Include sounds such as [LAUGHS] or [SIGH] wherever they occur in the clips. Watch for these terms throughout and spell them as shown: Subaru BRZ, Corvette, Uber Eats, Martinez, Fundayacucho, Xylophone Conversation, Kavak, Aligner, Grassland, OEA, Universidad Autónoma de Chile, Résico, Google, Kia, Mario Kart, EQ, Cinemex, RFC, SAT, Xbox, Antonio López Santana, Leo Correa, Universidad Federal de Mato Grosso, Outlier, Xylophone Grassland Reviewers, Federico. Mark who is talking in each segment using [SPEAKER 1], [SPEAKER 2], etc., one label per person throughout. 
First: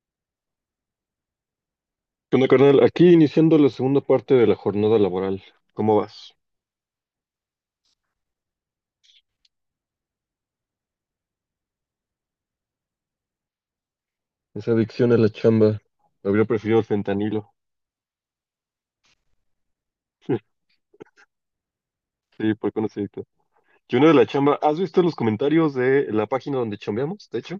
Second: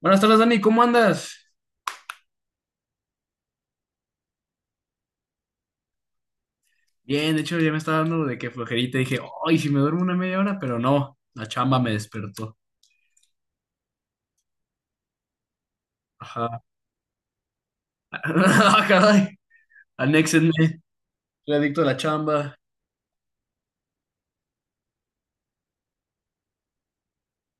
[SPEAKER 1] Buenas tardes, Dani, ¿cómo andas?
[SPEAKER 2] ¿Qué onda, carnal? Aquí iniciando la segunda parte de la jornada laboral. ¿Cómo vas?
[SPEAKER 1] Bien, de hecho ya me estaba dando de que flojerita. Dije, ay, si me duermo una media hora, pero no, la chamba me despertó.
[SPEAKER 2] Esa adicción a la chamba. Habría
[SPEAKER 1] Ajá.
[SPEAKER 2] preferido el fentanilo.
[SPEAKER 1] [LAUGHS] Ah, caray, anéxenme.
[SPEAKER 2] [LAUGHS]
[SPEAKER 1] Soy adicto a la
[SPEAKER 2] Sí,
[SPEAKER 1] chamba.
[SPEAKER 2] por qué no se de la chamba, ¿has visto los comentarios de la página donde chambeamos? De hecho,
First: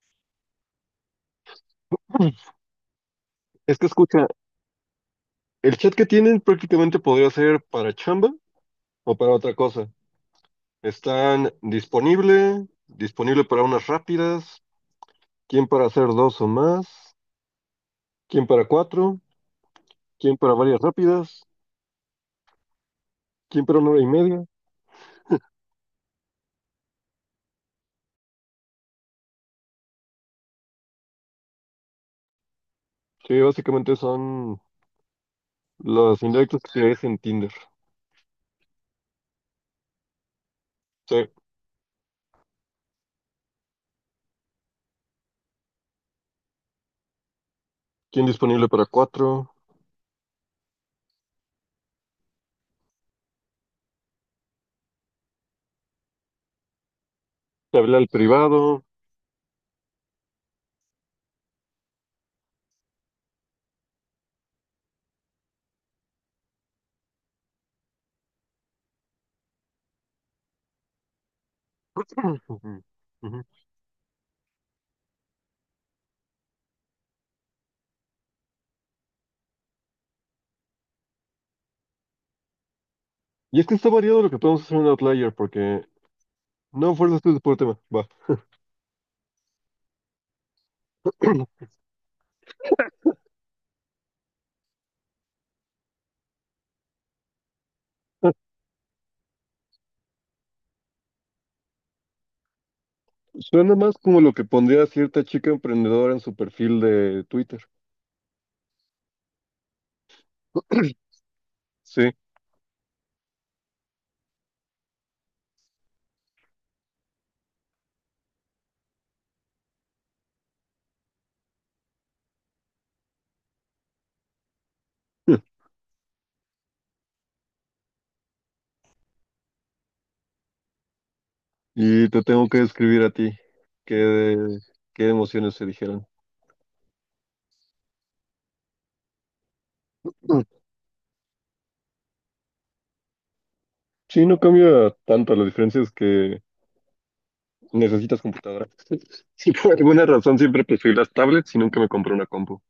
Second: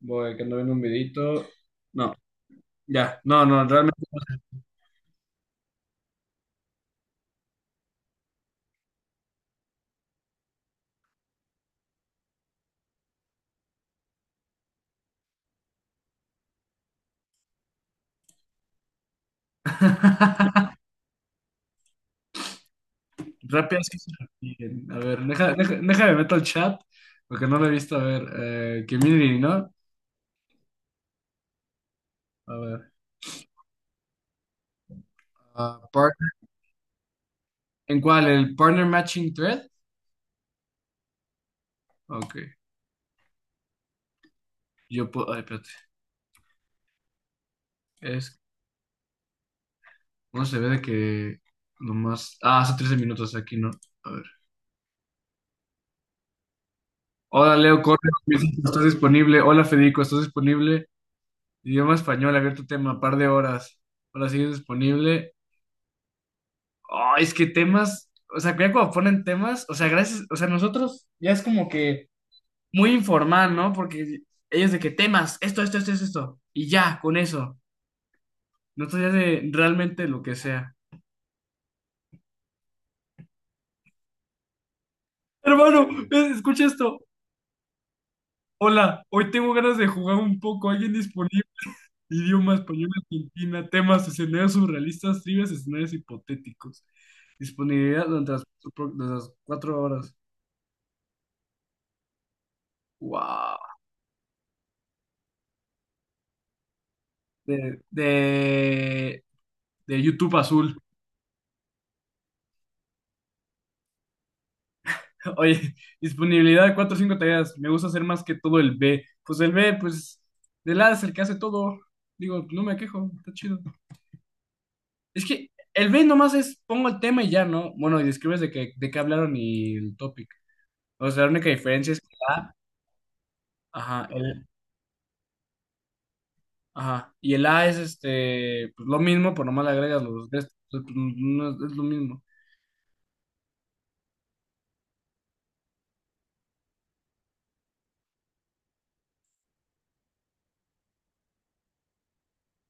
[SPEAKER 1] Voy, que ando viendo un videito. No,
[SPEAKER 2] [LAUGHS]
[SPEAKER 1] ya, no, no,
[SPEAKER 2] es que
[SPEAKER 1] realmente.
[SPEAKER 2] escucha, el chat que tienen prácticamente podría ser para chamba o para otra cosa. Están disponible para unas rápidas, quién para hacer dos o más, quién para cuatro, quién para
[SPEAKER 1] [LAUGHS]
[SPEAKER 2] varias rápidas, quién para
[SPEAKER 1] Rápidas
[SPEAKER 2] una
[SPEAKER 1] que
[SPEAKER 2] hora y
[SPEAKER 1] se
[SPEAKER 2] media.
[SPEAKER 1] repiten. A ver, deja, deja, déjame meto al chat, porque no lo he visto. A ver, community, ¿no? A ver.
[SPEAKER 2] Sí, básicamente son
[SPEAKER 1] ah,
[SPEAKER 2] Los
[SPEAKER 1] partner-
[SPEAKER 2] indirectos que te en Tinder.
[SPEAKER 1] ¿En cuál? ¿El partner matching thread?
[SPEAKER 2] Sí.
[SPEAKER 1] Ok. Yo puedo. Ay, espérate.
[SPEAKER 2] ¿Quién disponible para cuatro?
[SPEAKER 1] No se ve de que nomás. Ah, hace 13 minutos aquí, ¿no? A ver. Hola,
[SPEAKER 2] Te
[SPEAKER 1] Leo
[SPEAKER 2] habla al
[SPEAKER 1] Correa, ¿estás
[SPEAKER 2] privado.
[SPEAKER 1] disponible? Hola, Federico, ¿estás disponible? Idioma español, abierto tema, par de horas. Hola, ¿sigues disponible? Ah, es que temas. O sea, que ya cuando ponen temas, o sea, gracias. O sea, nosotros ya es como que
[SPEAKER 2] [CLEARS THROAT] Ujú,
[SPEAKER 1] muy
[SPEAKER 2] ujú.
[SPEAKER 1] informal, ¿no? Porque ellos de que temas, esto, esto, esto, esto, esto. Y ya, con eso. Nosotros ya de realmente lo que sea.
[SPEAKER 2] Y es que está variado lo que podemos hacer en Outlier, porque
[SPEAKER 1] Hermano, escucha
[SPEAKER 2] no
[SPEAKER 1] esto.
[SPEAKER 2] fuerzas tú por tema. Va.
[SPEAKER 1] Hola, hoy tengo ganas de jugar un poco. ¿Alguien disponible?
[SPEAKER 2] [CLEARS THROAT]
[SPEAKER 1] Idioma español Argentina, temas, escenarios surrealistas, trivias, escenarios hipotéticos. Disponibilidad durante de las 4 horas. Wow.
[SPEAKER 2] Suena más como lo que pondría cierta chica emprendedora en su perfil de Twitter.
[SPEAKER 1] De, de, de YouTube Azul.
[SPEAKER 2] Sí. [CLEARS THROAT]
[SPEAKER 1] [LAUGHS] Oye, disponibilidad de cuatro o cinco tareas. Me gusta hacer más que todo el B. Pues el B, pues, del A es el que hace todo. Digo, no me quejo, está chido. Es que
[SPEAKER 2] [LAUGHS]
[SPEAKER 1] el B nomás es pongo el tema y ya, ¿no? Bueno, y describes de qué hablaron y el topic. O sea, la única diferencia es que
[SPEAKER 2] Y te tengo
[SPEAKER 1] la,
[SPEAKER 2] que describir a ti.
[SPEAKER 1] ajá,
[SPEAKER 2] ¿Qué,
[SPEAKER 1] el.
[SPEAKER 2] qué emociones se dijeron?
[SPEAKER 1] Ajá. Y el A es este, pues lo mismo, por nomás le agregas los de estos,
[SPEAKER 2] [CLEARS THROAT]
[SPEAKER 1] pues, no es, es lo mismo.
[SPEAKER 2] Sí, no cambia tanto. La diferencia es que necesitas computadora. [LAUGHS] Sí, por alguna razón siempre preferí las tablets y nunca me compré una compu.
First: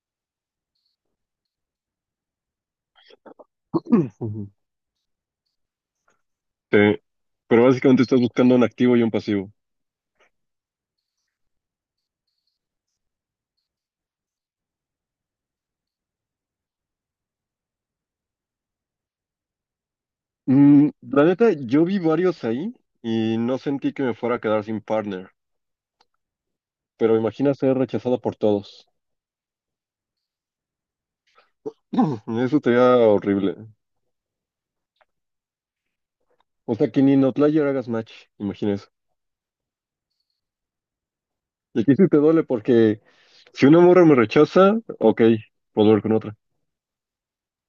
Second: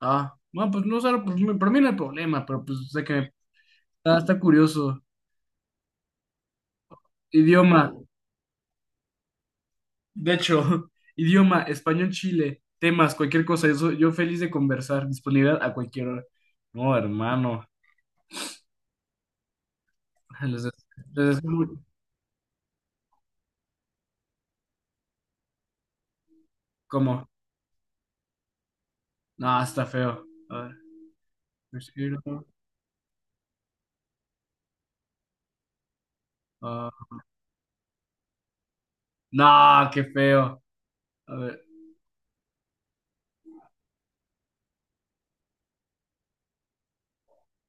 [SPEAKER 1] Ah, bueno, pues no sé, pues, para mí no hay problema, pero pues sé que
[SPEAKER 2] [CLEARS THROAT]
[SPEAKER 1] está
[SPEAKER 2] Ujú.
[SPEAKER 1] curioso.
[SPEAKER 2] Sí. Pero
[SPEAKER 1] Idioma,
[SPEAKER 2] básicamente estás buscando un activo y un pasivo.
[SPEAKER 1] de hecho, [LAUGHS] idioma, español, Chile, temas, cualquier cosa, yo feliz de conversar, disponibilidad a cualquier hora. No, hermano, [LAUGHS] les, des-
[SPEAKER 2] Mm,
[SPEAKER 1] les
[SPEAKER 2] la neta,
[SPEAKER 1] deseo
[SPEAKER 2] yo vi varios ahí y no sentí que me fuera a quedar sin partner. Pero
[SPEAKER 1] ¿cómo?
[SPEAKER 2] imagina ser rechazado por todos.
[SPEAKER 1] No, está feo. A ver, respiro,
[SPEAKER 2] [CLEARS THROAT] Mm, eso sería horrible. O
[SPEAKER 1] ah,
[SPEAKER 2] sea, que ni en Outlier hagas match. Imagina eso.
[SPEAKER 1] no, qué feo. A ver.
[SPEAKER 2] Y aquí sí te duele porque si una morra me rechaza, ok, puedo ver con otra.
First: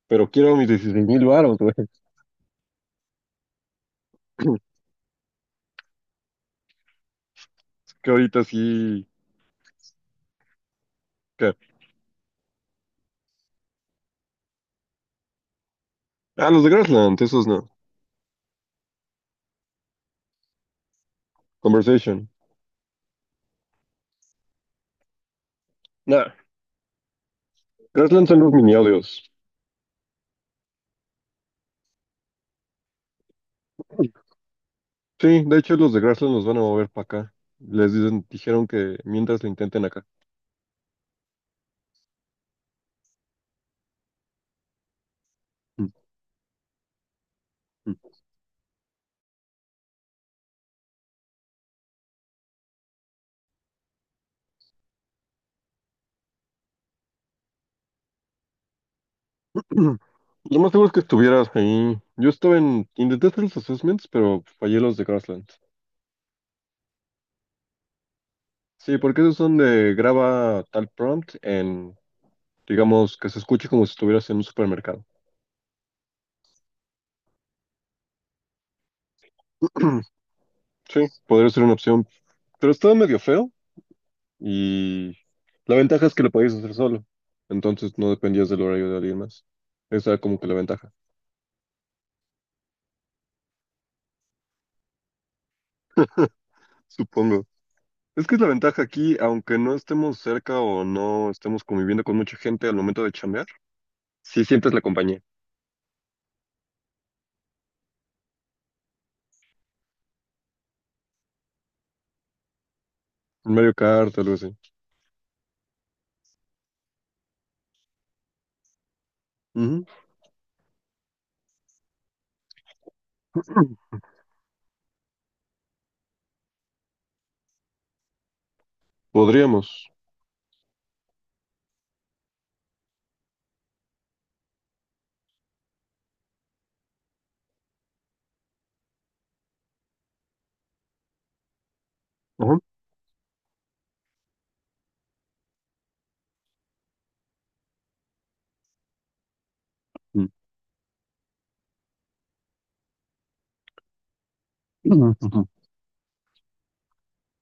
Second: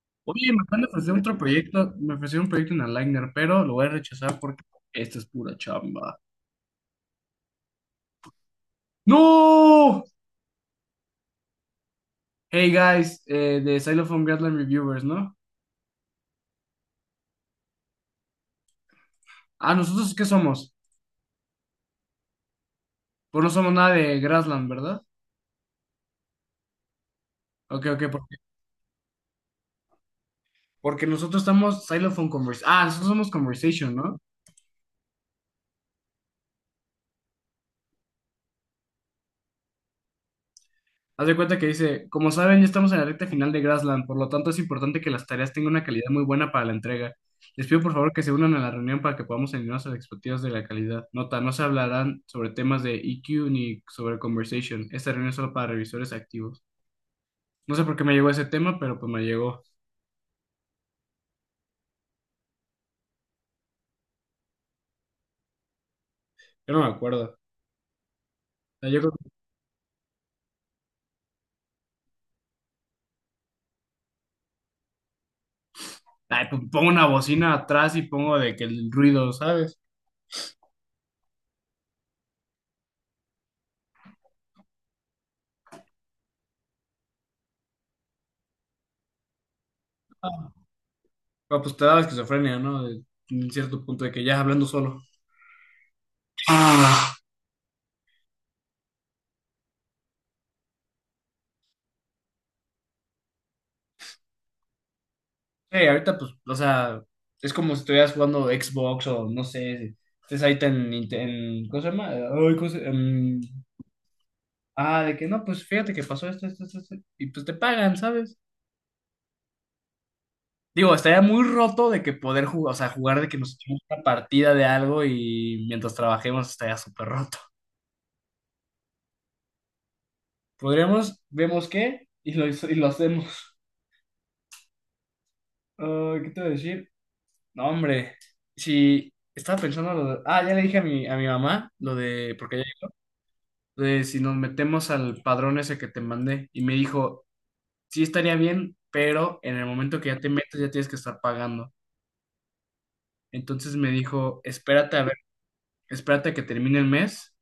[SPEAKER 2] Pero
[SPEAKER 1] Oye,
[SPEAKER 2] quiero
[SPEAKER 1] me
[SPEAKER 2] mis
[SPEAKER 1] acaban de
[SPEAKER 2] dieciséis
[SPEAKER 1] ofrecer
[SPEAKER 2] mil
[SPEAKER 1] otro
[SPEAKER 2] baros, güey.
[SPEAKER 1] proyecto, me ofrecieron un proyecto en Aligner, pero lo voy a rechazar porque
[SPEAKER 2] [CLEARS THROAT]
[SPEAKER 1] esto es pura chamba.
[SPEAKER 2] Es que ahorita sí.
[SPEAKER 1] ¡No!
[SPEAKER 2] ¿Qué?
[SPEAKER 1] Hey guys, de Xylophone Grassland Reviewers, ¿no?
[SPEAKER 2] Ah, los de Grassland, esos no.
[SPEAKER 1] Ah, ¿nosotros qué somos?
[SPEAKER 2] Conversation.
[SPEAKER 1] Pues no somos nada de Grassland, ¿verdad?
[SPEAKER 2] Nah,
[SPEAKER 1] Ok, ok,
[SPEAKER 2] Grassland
[SPEAKER 1] porque,
[SPEAKER 2] son los mini audios.
[SPEAKER 1] porque nosotros estamos Xylophone Conversation. Ah, nosotros somos Conversation, ¿no?
[SPEAKER 2] Sí, de hecho los de Grassland los van a mover para acá. Dijeron que mientras lo intenten acá.
[SPEAKER 1] Haz de cuenta que dice, como saben, ya estamos en la recta final de Grassland, por lo tanto es importante que las tareas tengan una
[SPEAKER 2] Mm,
[SPEAKER 1] calidad muy buena para la entrega. Les pido por
[SPEAKER 2] mm.
[SPEAKER 1] favor que se unan a la reunión para que podamos alinearnos a las expectativas de la calidad. Nota, no se hablarán sobre temas de EQ ni sobre conversation. Esta reunión es solo para revisores activos. No sé por qué me llegó ese tema, pero pues me llegó.
[SPEAKER 2] [CLEARS THROAT] Lo más seguro es que estuvieras ahí. Intenté hacer los assessments, pero fallé los de Grassland.
[SPEAKER 1] Yo no me acuerdo. O sea,
[SPEAKER 2] Sí,
[SPEAKER 1] yo creo
[SPEAKER 2] porque esos son de graba tal prompt en, digamos, que se escuche como si estuvieras en un supermercado.
[SPEAKER 1] ay, pues, pongo una bocina atrás y pongo de que el ruido, ¿sabes?
[SPEAKER 2] [CLEARS THROAT] Sí, podría ser una opción, pero estaba medio feo y la ventaja es que lo podías hacer solo, entonces no dependías del horario de alguien más. Esa era como que la ventaja.
[SPEAKER 1] Pero, pues te da la esquizofrenia, ¿no? En cierto punto de que ya hablando solo.
[SPEAKER 2] Supongo. Es que es la ventaja aquí, aunque no estemos cerca o no estemos conviviendo con mucha gente al momento de chambear, sí sientes la compañía.
[SPEAKER 1] Sí, ahorita pues, o sea, es como si estuvieras jugando Xbox o no sé, estés ahí en, en, ¿cómo se llama? Ay, ¿cómo se- em,
[SPEAKER 2] Un Mario Kart, algo así.
[SPEAKER 1] ah, de que no, pues fíjate que pasó esto, esto, esto, esto, y pues te pagan, ¿sabes?
[SPEAKER 2] Ujú.
[SPEAKER 1] Digo, estaría muy roto de que poder jugar, o sea, jugar de que nos echemos
[SPEAKER 2] [CLEARS THROAT]
[SPEAKER 1] una partida de algo y mientras trabajemos estaría súper roto.
[SPEAKER 2] Podríamos.
[SPEAKER 1] Podríamos, vemos qué, y lo hacemos. Ah, ¿qué te voy a decir? No, hombre, si estaba pensando lo de, ya le dije a mi mamá lo de,
[SPEAKER 2] Ajá.
[SPEAKER 1] porque si nos metemos al padrón ese que te mandé y me dijo, sí estaría bien, pero en el momento que ya
[SPEAKER 2] Mm.
[SPEAKER 1] te metes ya tienes que estar pagando. Entonces me dijo,
[SPEAKER 2] [CLEARS THROAT]
[SPEAKER 1] espérate a ver,
[SPEAKER 2] Ujú.
[SPEAKER 1] espérate a que termine el mes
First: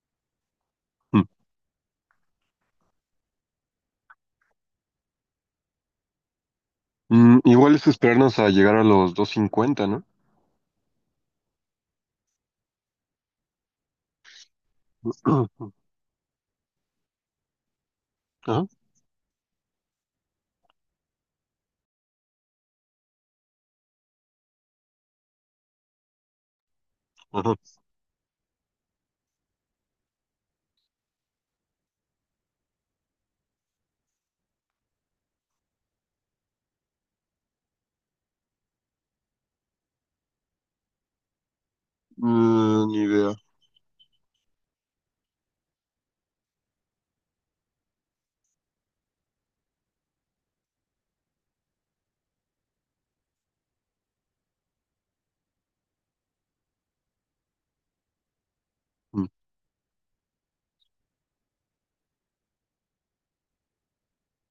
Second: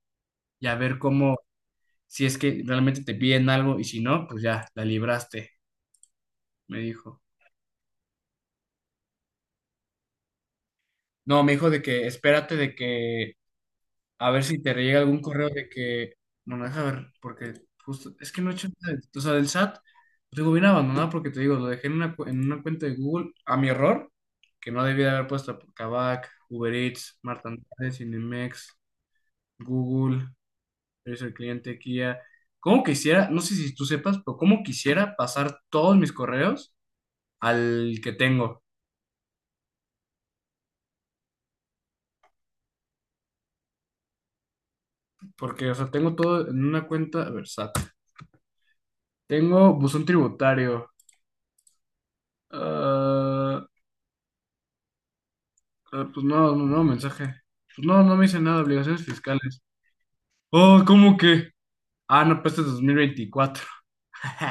[SPEAKER 1] y a ver
[SPEAKER 2] Mm,
[SPEAKER 1] cómo, si es que realmente te piden algo y si no, pues ya, la libraste, me dijo.
[SPEAKER 2] mm, igual es esperarnos a llegar a los 250, ¿no?
[SPEAKER 1] No, me dijo de que espérate de que a ver si te llega
[SPEAKER 2] [CLEARS THROAT]
[SPEAKER 1] algún correo de
[SPEAKER 2] Ujú.
[SPEAKER 1] que, no, no, deja ver, porque justo, es que no he
[SPEAKER 2] Ajá,
[SPEAKER 1] hecho nada, o sea, del SAT, lo tengo bien abandonado porque te digo, lo dejé en en una cuenta de Google a mi error, que no debía de haber puesto Kavak, Uber Eats,
[SPEAKER 2] ajá.
[SPEAKER 1] Martinez, Cinemex, Google, Servicio al Cliente, Kia. ¿Cómo quisiera, no sé si tú sepas, pero cómo quisiera pasar todos mis correos al que tengo?
[SPEAKER 2] Mm, ni idea.
[SPEAKER 1] Porque, o sea, tengo todo en una cuenta, a ver, SAT. Tengo buzón tributario. ah, Ah, pues no, no, no, mensaje. Pues no, no me hice nada, obligaciones
[SPEAKER 2] Mm.
[SPEAKER 1] fiscales. Oh, ¿cómo que? Ah, no, pues este es 2024. [LAUGHS]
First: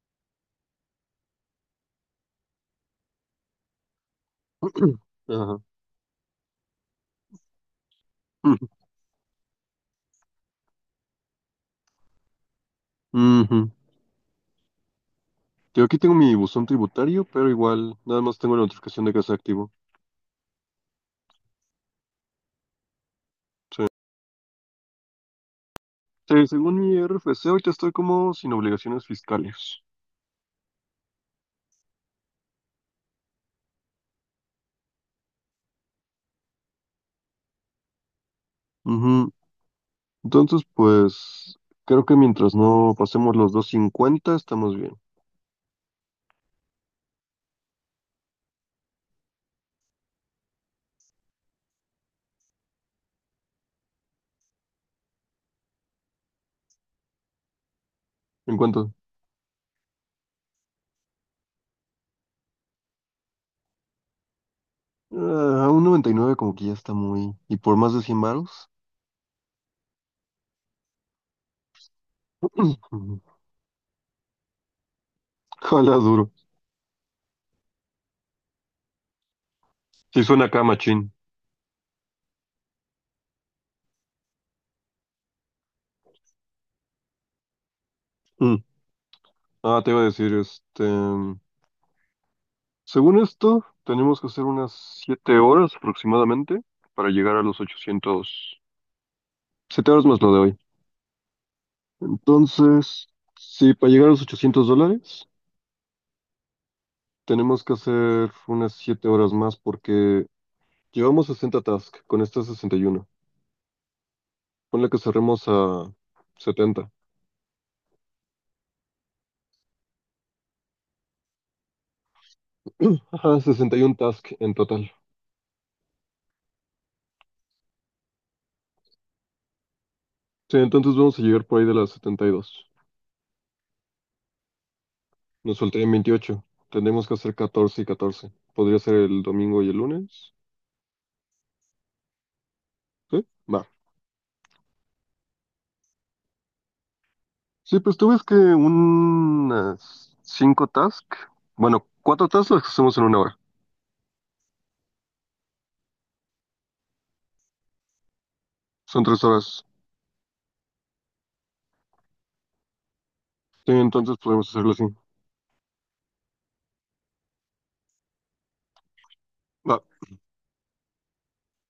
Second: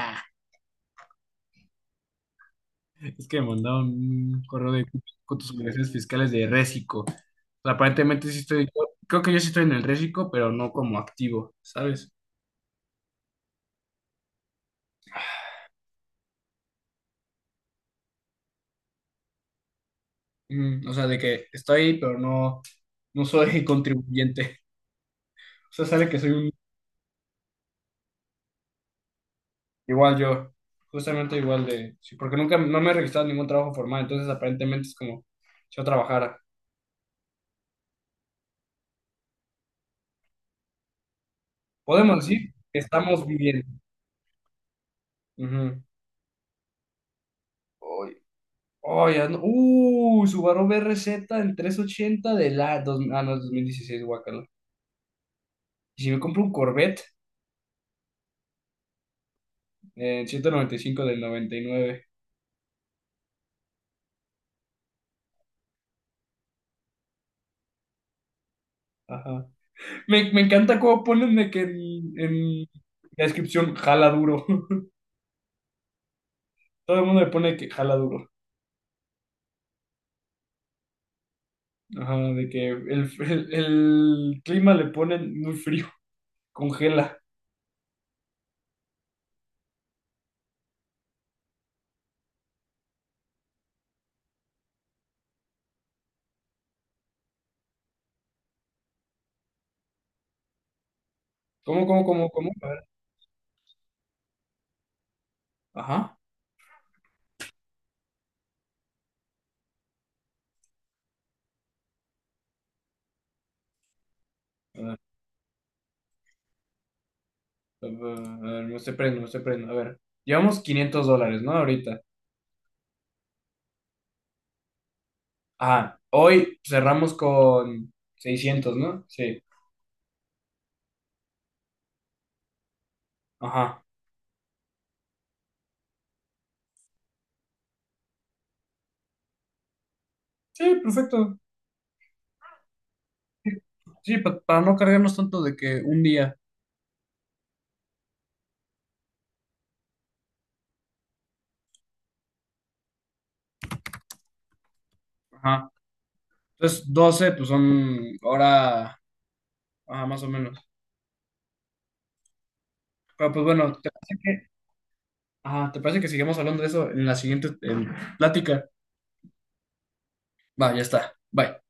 [SPEAKER 1] Es que me mandaron un correo
[SPEAKER 2] [CLEARS THROAT]
[SPEAKER 1] de
[SPEAKER 2] Ujú.
[SPEAKER 1] con tus
[SPEAKER 2] Ajá.
[SPEAKER 1] obligaciones fiscales de Résico. O sea, aparentemente sí estoy, creo que yo sí estoy en el Résico, pero no como activo, ¿sabes?
[SPEAKER 2] Mm, ujú. Yo aquí tengo mi buzón tributario, pero igual, nada más tengo la notificación de que está activo.
[SPEAKER 1] Mm, o sea, de que estoy, pero no, no soy [LAUGHS] contribuyente. O sea, sale que soy
[SPEAKER 2] Sí,
[SPEAKER 1] un,
[SPEAKER 2] según mi RFC, ahorita estoy como sin obligaciones fiscales.
[SPEAKER 1] igual yo, justamente igual de, sí, porque nunca, no me he registrado en ningún trabajo formal, entonces aparentemente es como si yo trabajara.
[SPEAKER 2] Entonces, pues creo que
[SPEAKER 1] Podemos decir
[SPEAKER 2] mientras
[SPEAKER 1] que
[SPEAKER 2] no
[SPEAKER 1] estamos
[SPEAKER 2] pasemos los
[SPEAKER 1] viviendo.
[SPEAKER 2] 250 estamos bien.
[SPEAKER 1] Ujú. Hoy, hoy Subaru BRZ en 380 de la dos, no, es 2016 guacala. Y si me compro un Corvette
[SPEAKER 2] ¿En cuánto?
[SPEAKER 1] en 195 del 99.
[SPEAKER 2] Ah, un 99 como que ya está muy... ¿Y por más de 100 varos?
[SPEAKER 1] Ajá. Me encanta cómo ponen de que en la
[SPEAKER 2] [LAUGHS]
[SPEAKER 1] descripción jala duro. [LAUGHS]
[SPEAKER 2] Ojalá [CLEARS THROAT] duro.
[SPEAKER 1] Todo el mundo le pone que jala duro.
[SPEAKER 2] Sí suena acá, machín.
[SPEAKER 1] Ajá, de que el clima le ponen muy frío, congela.
[SPEAKER 2] Mm. Ah, te iba a decir, este... Según esto, tenemos que hacer unas 7 horas aproximadamente para llegar a los 800 7 horas más lo de hoy.
[SPEAKER 1] ¿Cómo, cómo, cómo, cómo? A ver.
[SPEAKER 2] Entonces, sí, para llegar a los $800,
[SPEAKER 1] Ajá.
[SPEAKER 2] tenemos que hacer unas 7 horas más porque llevamos 60 tasks, con esta 61. Ponle que cerremos a 70.
[SPEAKER 1] A ver, me estoy prendo, me estoy prendo. A ver, llevamos $500, ¿no? Ahorita.
[SPEAKER 2] Ajá, 61 tasks en total.
[SPEAKER 1] Ajá, hoy cerramos con 600, ¿no? Sí.
[SPEAKER 2] Sí, entonces vamos a llegar por ahí de las 72.
[SPEAKER 1] Ajá.
[SPEAKER 2] Nos faltarían 28. Tendremos que hacer 14 y 14. ¿Podría ser el domingo y el lunes?
[SPEAKER 1] Sí, perfecto.
[SPEAKER 2] Sí, va.
[SPEAKER 1] Sí, para no cargarnos tanto de que un día.
[SPEAKER 2] Sí, pues tú ves que unas 5 tasks, bueno, 4 tasks las hacemos en una hora.
[SPEAKER 1] Ajá. Entonces, 12 pues son hora,
[SPEAKER 2] Son 3 horas.
[SPEAKER 1] ajá, más o menos. Pero pues
[SPEAKER 2] Sí,
[SPEAKER 1] bueno, ¿te parece
[SPEAKER 2] entonces
[SPEAKER 1] que,
[SPEAKER 2] podemos hacerlo así.
[SPEAKER 1] ajá, ¿te parece que sigamos hablando de eso en la siguiente plática?
[SPEAKER 2] Va.
[SPEAKER 1] Va, ya está. Bye.